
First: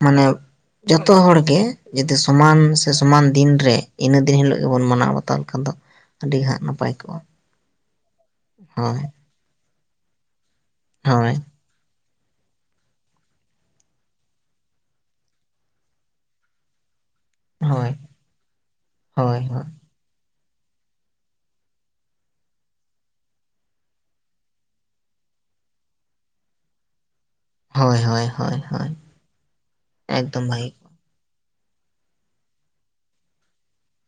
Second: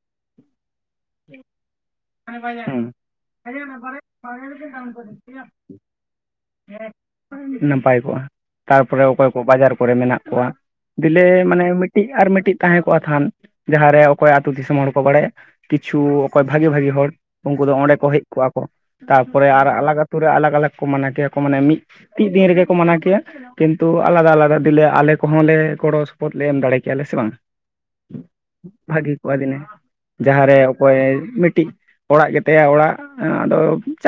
ᱢᱟᱱᱟᱣ, ᱡᱚᱛᱚ ᱦᱚᱲᱜᱮ ᱡᱩᱫᱤ ᱥᱚᱢᱟᱱ ᱥᱮ ᱦᱩᱸ ᱥᱚᱢᱟᱱ ᱫᱤᱱ ᱨᱮ ᱤᱱᱟᱹ ᱫᱤᱱ ᱦᱤᱞᱳᱜ ᱜᱮᱵᱚᱱ ᱢᱟᱱᱟᱣ ᱵᱟᱛᱟᱣ ᱞᱮᱠᱷᱟᱱ ᱫᱚ, ᱟᱹᱰᱤᱜᱮ ᱦᱟᱸᱜ᱾ ᱱᱟᱯᱟᱭ ᱠᱚᱜᱼᱟ ᱱᱟᱯᱟᱭ ᱠᱚᱜᱼᱟ ᱦᱳᱭ ᱛᱟᱨᱯᱚᱨᱮ ᱚᱠᱚᱭ ᱠᱚ ᱵᱟᱡᱟᱨ ᱠᱚᱨᱮ ᱢᱮᱱᱟᱜ ᱠᱚᱣᱟ, ᱫᱤᱞᱮ ᱦᱳᱭ ᱢᱟᱱᱮ ᱢᱤᱫᱴᱤᱜ ᱟᱨ ᱢᱤᱫᱴᱤᱜ ᱛᱟᱦᱮᱸ ᱠᱚᱣᱟᱜ ᱛᱷᱟᱱ ᱡᱟᱦᱟᱸᱨᱮ ᱚᱠᱚᱭᱟᱜ ᱟᱹᱛᱩ ᱫᱤᱥᱚᱢ ᱦᱚᱲ ᱠᱚ ᱵᱟᱲᱟᱭᱟ ᱠᱤᱪᱷᱩ ᱚᱠᱚᱭ ᱵᱷᱟᱜᱤ ᱵᱷᱟᱜᱤ ᱦᱚᱲ, ᱩᱱᱠᱩ ᱫᱚ ᱚᱸᱰᱮ ᱦᱳᱭ ᱠᱚ ᱦᱮᱡ ᱠᱚᱜᱼᱟ ᱠᱚ ᱦᱳᱭ ᱛᱟᱯᱚᱨᱮ ᱦᱳᱭ ᱟᱨ ᱟᱞᱟᱜ ᱟᱹᱛᱩ ᱨᱮ ᱟᱞᱟᱜᱽ ᱟᱞᱟᱜᱽ ᱠᱚ ᱢᱟᱱᱟ ᱠᱮᱭᱟ ᱠᱚ ᱢᱟᱱᱮ ᱢᱤᱫ, ᱛᱤᱜ ᱫᱤᱱ ᱨᱮᱜᱮ ᱠᱚ ᱢᱟᱱᱟᱣ ᱠᱮᱭᱟ᱾ ᱠᱤᱱᱛᱩ ᱟᱞᱟᱫᱟ ᱟᱞᱟᱫᱟ ᱫᱤᱞᱮ ᱟᱞᱮ ᱠᱚᱦᱚᱸ ᱞᱮ ᱜᱚᱲᱚ ᱥᱚᱯᱚᱦᱚᱫ ᱞᱮ ᱮᱢ ᱫᱟᱲᱮ ᱠᱮᱭᱟᱞᱮ ᱥᱮ ᱵᱟᱝ? ᱦᱳᱭ ᱦᱳᱭ ᱦᱳᱭ ᱦᱳᱭ ᱵᱷᱟᱹᱜᱤ ᱠᱚᱜᱼᱟ ᱫᱤᱱᱮ ᱮᱠᱫᱚᱢ ᱡᱟᱦᱟᱸᱨᱮ ᱵᱷᱟᱹᱜᱤ ᱚᱠᱚᱭ ᱢᱤᱫᱴᱤᱜ ᱚᱲᱟᱜ ᱜᱮᱛᱟᱭᱟ ᱚᱲᱟᱜ ᱟᱫᱚ ᱪᱟᱠ